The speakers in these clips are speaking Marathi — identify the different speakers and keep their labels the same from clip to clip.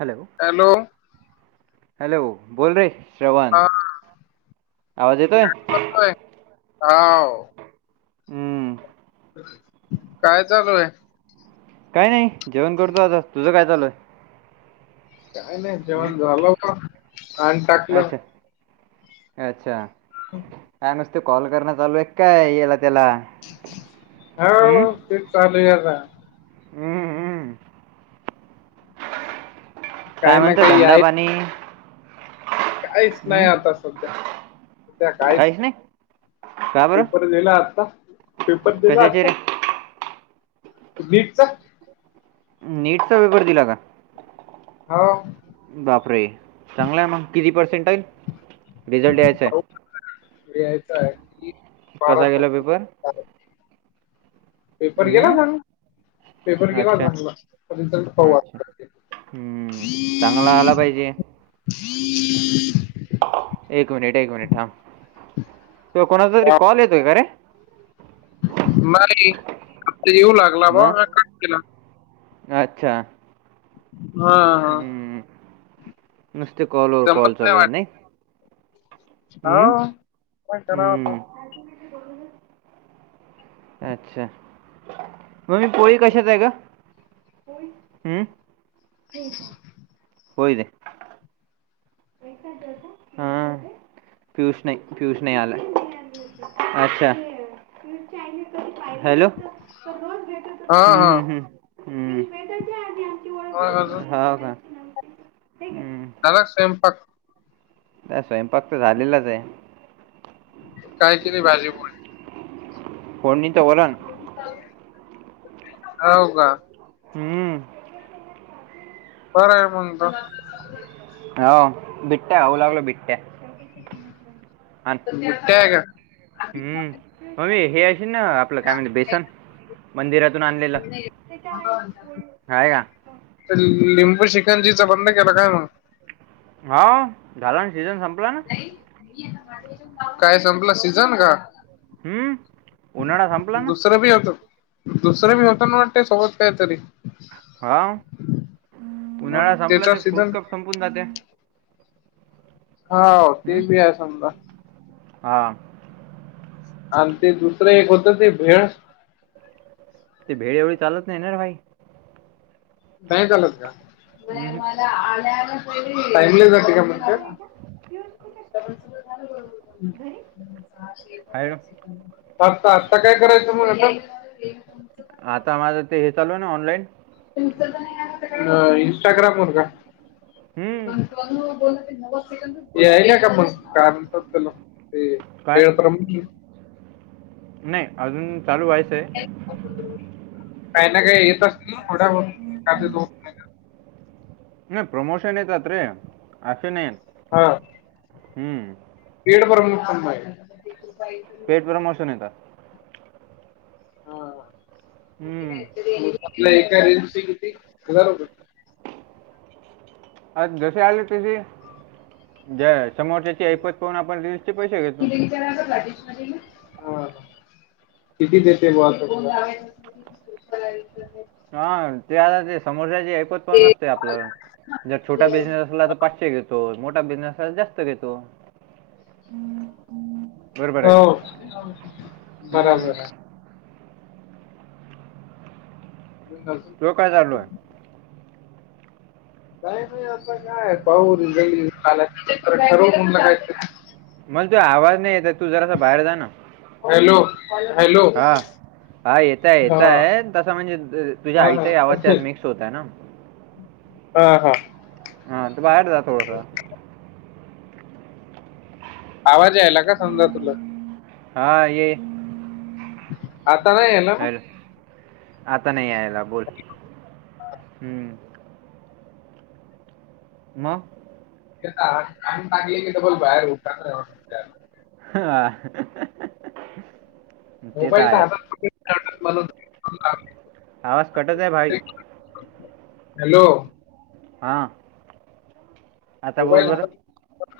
Speaker 1: हॅलो.
Speaker 2: हॅलो.
Speaker 1: हॅलो बोल रे श्रवण,
Speaker 2: हा
Speaker 1: आवाज येतोय?
Speaker 2: ह
Speaker 1: हम्म
Speaker 2: काय चालू आहे.
Speaker 1: काय नाही जेवण करतो, आता तुझं काय चालूय
Speaker 2: काय नाही, जेव्हा झा
Speaker 1: अच्छा अच्छा, का नुसते कॉल करण चालू आहे, काय याला. त्याला
Speaker 2: हो, तेच चालू आहे आता.
Speaker 1: हम् हम् काय
Speaker 2: काही ना
Speaker 1: म्हणत
Speaker 2: काही
Speaker 1: धंदा
Speaker 2: आहे
Speaker 1: पाणी.
Speaker 2: काहीच नाही,
Speaker 1: हम्म?
Speaker 2: आता सध्या सध्या काहीच नाही.
Speaker 1: का बरं
Speaker 2: पेपर दिला, आता पेपर दिला
Speaker 1: कशाचे रे
Speaker 2: आता. वीटच [inaudible]
Speaker 1: नीटचा वेपर दिला का?
Speaker 2: हा
Speaker 1: बापरे चांगलाय मग किती पर्सेंटाईल, रिझल्ट यायचंय.
Speaker 2: घयचं आहे. की बारा
Speaker 1: कसा गेला पेपर.
Speaker 2: तारखेला पेपर गेला
Speaker 1: हम्म?
Speaker 2: चांगला, पेपर गेला
Speaker 1: अच्छा
Speaker 2: चांगला
Speaker 1: अच्छा.
Speaker 2: [inaudible]
Speaker 1: हम्म चांगला आला पाहिजे.
Speaker 2: हम्
Speaker 1: एक मिनिट, एक मिनिट थांब तुला कोणाचा तरी, कॉल येतोय का रे.
Speaker 2: नाही आता येऊ, लागला बा म
Speaker 1: मग?
Speaker 2: का केला.
Speaker 1: अच्छा.
Speaker 2: हा हा
Speaker 1: हं. नुसते कॉलर
Speaker 2: जमत
Speaker 1: कॉल लू आहे नाही.
Speaker 2: वाटत हो
Speaker 1: हं.
Speaker 2: काण करावता.
Speaker 1: हं. अच्छा मग मी पोळी, कशात आहे ग. हम्म होय दे. हा पूषणे पूषणे आला अच्छा. हॅलो
Speaker 2: हा
Speaker 1: हम्म
Speaker 2: हा
Speaker 1: हम्म हम्म.
Speaker 2: मग अजून
Speaker 1: हम्म हा का हम्.
Speaker 2: नर स्वयंपाक.
Speaker 1: नाही स्वयंपाक तर झालेलाच आहे.
Speaker 2: काही की भाजी प
Speaker 1: कोणणी तर बला.
Speaker 2: होव का.
Speaker 1: हम्म.
Speaker 2: बरं आहे, मंग त.
Speaker 1: हो बिट्ट्या हवऊ, लागल बिट्ट्या. आण
Speaker 2: त्याय का
Speaker 1: हम्म,
Speaker 2: ते
Speaker 1: मम्मी हेे अशी ना आपलं काय, म्हणजे बेसन मंदिरातून आणलेलं [unintelligible]
Speaker 2: लिंबू शिकंजीचा बंद केला काय मग?
Speaker 1: हो, झाला आणि सीजन संपला ना.
Speaker 2: काय, संपला सीजन का?
Speaker 1: हम्म उन्हाळा संपला ना
Speaker 2: दुसरं बी येतो. दुसरं मी होता ना, वाटते सोबत काय तरी
Speaker 1: हां,
Speaker 2: मग
Speaker 1: उन्हाळा संपला
Speaker 2: त्याचा
Speaker 1: की
Speaker 2: सीझन
Speaker 1: फ्रूट कप संपून जाते.
Speaker 2: हाव, ते बी आहे समजा.
Speaker 1: हां.
Speaker 2: आणि ते दुसरं एक होतं, ते भेळ
Speaker 1: ते भेळ एवढी चालत नाही ना, भाई.
Speaker 2: नाहीच आलत का,
Speaker 1: हम्म
Speaker 2: टाईमली जाते का फक्त? [inaudible]
Speaker 1: हॅलो
Speaker 2: त्यात आत्ता काय करायचं मग असं?
Speaker 1: आता माझं ते हे चालू आहे ना, ऑनलाईन.
Speaker 2: हं, इंस्टाग्रामवर जा.
Speaker 1: हम्म
Speaker 2: यायला का मग, कारण तर [inaudible] ते
Speaker 1: काय
Speaker 2: एक नं
Speaker 1: नाही, अजून चालू व्हायचंय.
Speaker 2: काही ना काही येत असतील, थोड्या लोक [unintelligible]
Speaker 1: नाही. प्रमोशन येतात रे, अस नाहीे येत.
Speaker 2: हां.
Speaker 1: हम्म.
Speaker 2: [unintelligible]
Speaker 1: परमर्श येता.
Speaker 2: हा.
Speaker 1: हम्म.
Speaker 2: आपल्या एका रेंजची [unintelligible]
Speaker 1: आज जसे आले तसे, ज समोरच्याची ऐपत पाहून आपण रिल्सचे पैसे घेतो.
Speaker 2: [unintelligible] किती देते [unintelligible]
Speaker 1: हां, ते आता ते समोरच्याचे ऐपत पाहून असते आपलं. जर छोटा बिझनेस असला, तर पाचशे घेतो. मोठा बिझनेस असला, तर जास्त घेतो. हम्म.
Speaker 2: हो, बराबर
Speaker 1: हम्म.
Speaker 2: आहे. अजून
Speaker 1: तो काय चालू आहे?
Speaker 2: काय नाही, आता काय पाहून घरी आल्यात, ठरवून निघायचं.
Speaker 1: मला ते आवाज नाही येत आहे, तू जरासा बाहेर जा ना.
Speaker 2: हॅलो! हॅलो!
Speaker 1: हां, हा येतंय,
Speaker 2: हा
Speaker 1: येतंय तसं. म्हणजे तुझ, तुझ्या
Speaker 2: हा
Speaker 1: आईचाही आवाज
Speaker 2: हा
Speaker 1: त्यात मिक्स होतय ना.
Speaker 2: हां, हा.
Speaker 1: हां, तर बाहेर जा थोडस.
Speaker 2: आवाज यायला का, समदा तुला?
Speaker 1: हां, ये.
Speaker 2: आता नाही येणार.
Speaker 1: हॅलो आता नाही यायला, बोल हम्म. मग
Speaker 2: [unintelligible]
Speaker 1: हां.
Speaker 2: मोबाईल तर हातात [inaudible]
Speaker 1: आवाज कटत आहे भाई.
Speaker 2: हॅलो,
Speaker 1: हा. आता
Speaker 2: मोबाईल
Speaker 1: बोल
Speaker 2: हात
Speaker 1: बरं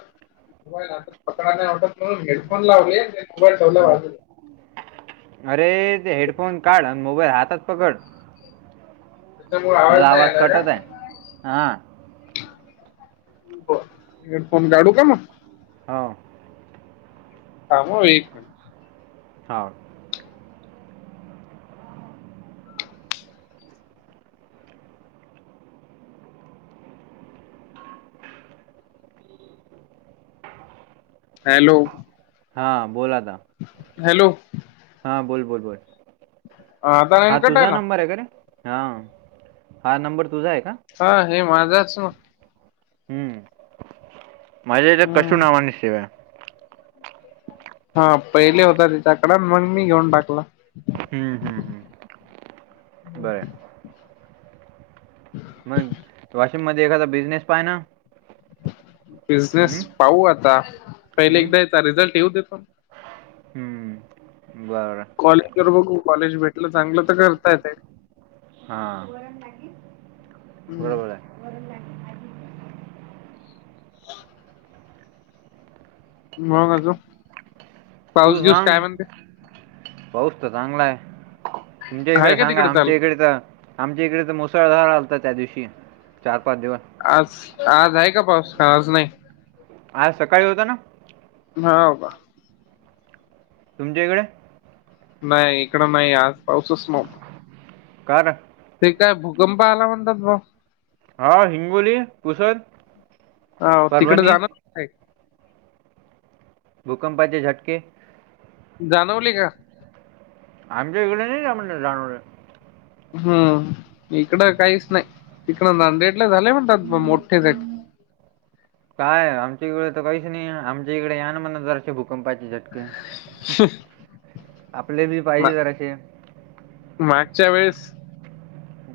Speaker 2: मोबाईल हात पकडा नाही आवडत म्हणून हेडफोन लावले. मोबाईल ठेवला
Speaker 1: हम्म.
Speaker 2: बाजू
Speaker 1: अरे ते हेडफोन काढ आणि मोबाईल हातात पकड.
Speaker 2: त्याच्यामुळे
Speaker 1: तुझा
Speaker 2: नाही
Speaker 1: आवाज
Speaker 2: आला का?
Speaker 1: कटत आहे हा.
Speaker 2: हेडफोन काढू का मग.
Speaker 1: हां.
Speaker 2: का म एक मि [unintelligible]
Speaker 1: हा.
Speaker 2: हॅलो,
Speaker 1: हां बोल आता.
Speaker 2: हॅलो,
Speaker 1: हा बोल बोल बोल
Speaker 2: आता नाही
Speaker 1: हा
Speaker 2: ना
Speaker 1: तुझा
Speaker 2: कटायला?
Speaker 1: नंबर आहे कारे.. हा हा नंबर तुझा आहे का?
Speaker 2: हा हे माझाच ना.
Speaker 1: हम्म माझ्या याच्यात कशु
Speaker 2: हम्म.
Speaker 1: नावाने सेव आहे.
Speaker 2: हा पहिले होता तिच्याकड मग मी घेऊन टाकला.
Speaker 1: हम्म हम्म हम् बरं.
Speaker 2: ह
Speaker 1: मग वाशिम मध्ये एखादा बिझनेस पाय ना, हम्म,
Speaker 2: बिझनेस पाहू आता पहिले
Speaker 1: हम्म,
Speaker 2: एकदा यचा रिझल्ट येऊ देतो.
Speaker 1: हम्म बरं
Speaker 2: कॉलेज वर बघू कॉलेज भेटलं चांगलं तर करतायेत.
Speaker 1: हा
Speaker 2: हम्म
Speaker 1: बरोबर आहे.
Speaker 2: मंग अजून.
Speaker 1: तू
Speaker 2: पाऊस बिऊस
Speaker 1: सांग
Speaker 2: काय म्हणते?
Speaker 1: पाऊस तर चांगलाय. तुमच्या
Speaker 2: आहे
Speaker 1: इकडे
Speaker 2: का
Speaker 1: सांगा
Speaker 2: तिकडे चालू?
Speaker 1: आमच्या इकडे तर आमच्या इकडे तर मुसळधार आलत त्या दिवशी चार पाच दिवस
Speaker 2: आज आज आहे का पाऊस आज नाही.
Speaker 1: आज सकाळी होत ना.
Speaker 2: हा का.
Speaker 1: तुमच्या इकडे
Speaker 2: नाही इकडं नाही आज पाऊसच नव्हतो.
Speaker 1: कार
Speaker 2: ते काय भूकंप आला म्हणतात भा
Speaker 1: हा हिंगोली पुसद.
Speaker 2: ह तिकडे
Speaker 1: परभणी
Speaker 2: जाणार
Speaker 1: भूकंपाचे झटके.
Speaker 2: जाणवली का.
Speaker 1: आमही इकडे नाही त्या म्हण जानवल.
Speaker 2: हम् इकड काहीच नाही तिकडं नांदेडला झाले म्हणतात मोठे
Speaker 1: काय आमच्या इकडे तर काहीच नाही आमच्या इकडे यान मना जरसें भूकंपाचे झटके, आपले बी
Speaker 2: मा
Speaker 1: पाहिजे जरा असे
Speaker 2: मागच्या वेळेस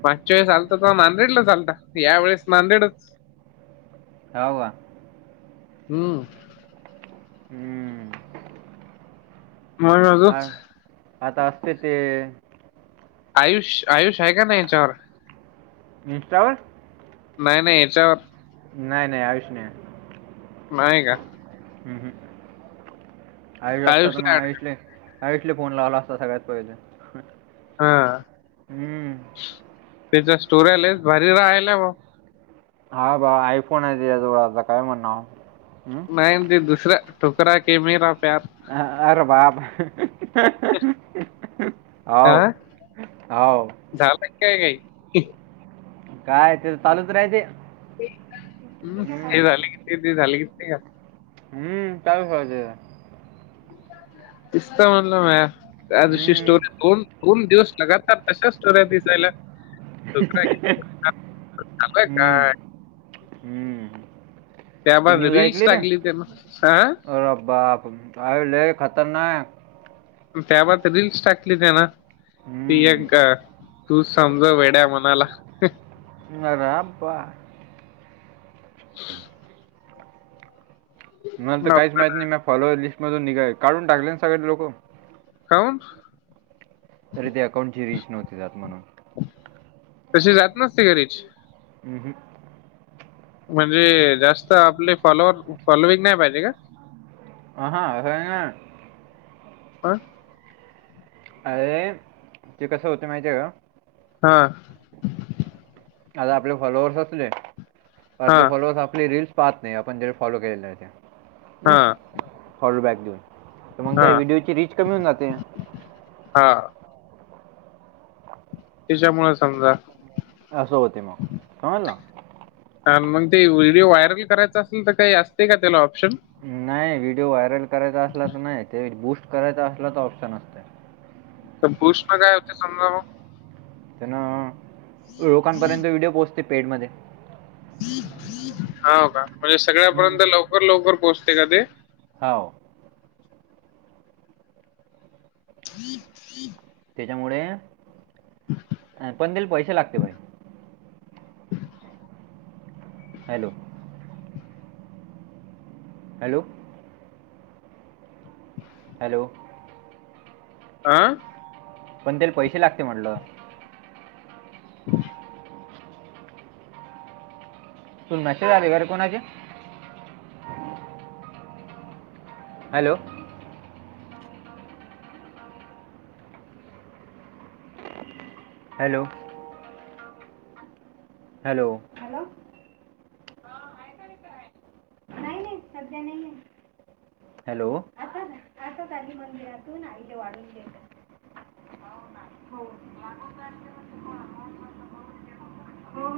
Speaker 2: मागच्या वेळेस आलता तेव्हा नांदेड ला आलता यावेळेस नांदेडच
Speaker 1: होव वा.
Speaker 2: हम्म.
Speaker 1: हम्म.
Speaker 2: मग अजून.
Speaker 1: आता असते ते
Speaker 2: आयुष, आयुष आहे का नाही याच्यावर? नाही नाही याच्यावर
Speaker 1: नाही नाही आयुष नाही.
Speaker 2: नाही का.
Speaker 1: हम्म, हम्, आयुष असता तर मग
Speaker 2: आयुषला ऍड
Speaker 1: आयुषले आयुषले फोन लावला असता सगळ्यात पाहिले.
Speaker 2: हा त्याच्या स्टोरी लईच भारी राहिल्या भाऊ,
Speaker 1: हा बा आयफोन आहे त्याचा जवळ आता काय म्हणावं,
Speaker 2: नाही ते दुसरं ठुकरा के मेरा प्यार
Speaker 1: अरे बाब, हाव हाव.
Speaker 2: झालाय काय काही [unintelligible]
Speaker 1: काय त्याचं चालूच राहायचे.
Speaker 2: हम्म ते झाले किती ते झाली किती [unintelligible]
Speaker 1: हम्म का खहज [unintelligible]
Speaker 2: नुसतं म्हणल म्या त्या दिवशी
Speaker 1: हम्म.
Speaker 2: स्टोरी दोन दोन दिवस लगातार तशाच ्या पीसायला [unintelligible] त का
Speaker 1: हम्म.
Speaker 2: [unintelligible]
Speaker 1: हम्म. ती
Speaker 2: त्याबाद
Speaker 1: न्यूज
Speaker 2: रीलस
Speaker 1: ऐकली ना
Speaker 2: टाकली त्यान हा
Speaker 1: अरे बाप अरे लय खतरनाक
Speaker 2: त्यावर रीलस टाकली त्यानं, ती
Speaker 1: हम्म.
Speaker 2: एक तू समजव वेड्या मनाला,
Speaker 1: ह राबा [unintelligible]
Speaker 2: [unintelligible]
Speaker 1: मला तर काहीच माहित नाही मी फॉलो लिस्ट मधून निघाय काढून टाकले ना सगळे लोक.
Speaker 2: काहून?
Speaker 1: तरी ते अकाउंटची रच नव्हती जात म्हणून [unintelligible]
Speaker 2: तशी जात नसते का रीच
Speaker 1: ह्, हं.
Speaker 2: म्हणजे जास्त आपले फॉलोवर्स फॉलोईंग नाही पाहिजे का?
Speaker 1: ह हा अ [unintelligible]
Speaker 2: हं [unintelligible]
Speaker 1: अरे ते कसं होते माहिती का?
Speaker 2: हा.
Speaker 1: आता आपले फॉलोअर्स असले अ
Speaker 2: हा
Speaker 1: तेे फॉलोअर्स आपले रीलल्स पाहत नाही आपण जर फॉलो केलेलं
Speaker 2: हा
Speaker 1: त्या् फॉलोबॅक देऊन तर मग
Speaker 2: हा
Speaker 1: त्या व्हिडिओची रीच कमी होऊन जाते.
Speaker 2: हा. त्याच्यामुळे समजा
Speaker 1: असं होते मग कणलं [unintelligible]
Speaker 2: आणि मग ते व्हिडिओ व्हायरल करायचा असेल तर काही असते का त्याला ऑप्शन?
Speaker 1: नाही व्हिडिओ व्हायरल करायचा असला तर नाही, ते बूस्ट करायचा असला तर ऑप्शन असत.
Speaker 2: तर बूस्ट काय होते समजा मग
Speaker 1: त्यांना लोकांपर्यंत व्हिडिओ पोहोचते पेट मध्ये,
Speaker 2: हो का, म्हणजे
Speaker 1: हम्म.
Speaker 2: सगळ्यापर्यंत लवकर लवकर पोहोचते का ते?
Speaker 1: हाव.
Speaker 2: त त [unintelligible]
Speaker 1: त्याच्यामुळे पण तेल पैसे लागते बाई.
Speaker 2: [unintelligible]
Speaker 1: हॅलो. हॅलो. हॅलो.
Speaker 2: आं.
Speaker 1: पण तेला पैसे लागते म्हटलं.
Speaker 2: ह्.
Speaker 1: तुून मेसेज आले अरे कोणाचे? हॅलो. हॅलो. हॅलोॅ. सध्या नाही ना. हॅलो आ आता काली मंदिरातून आ वाढेत. हो म्हण को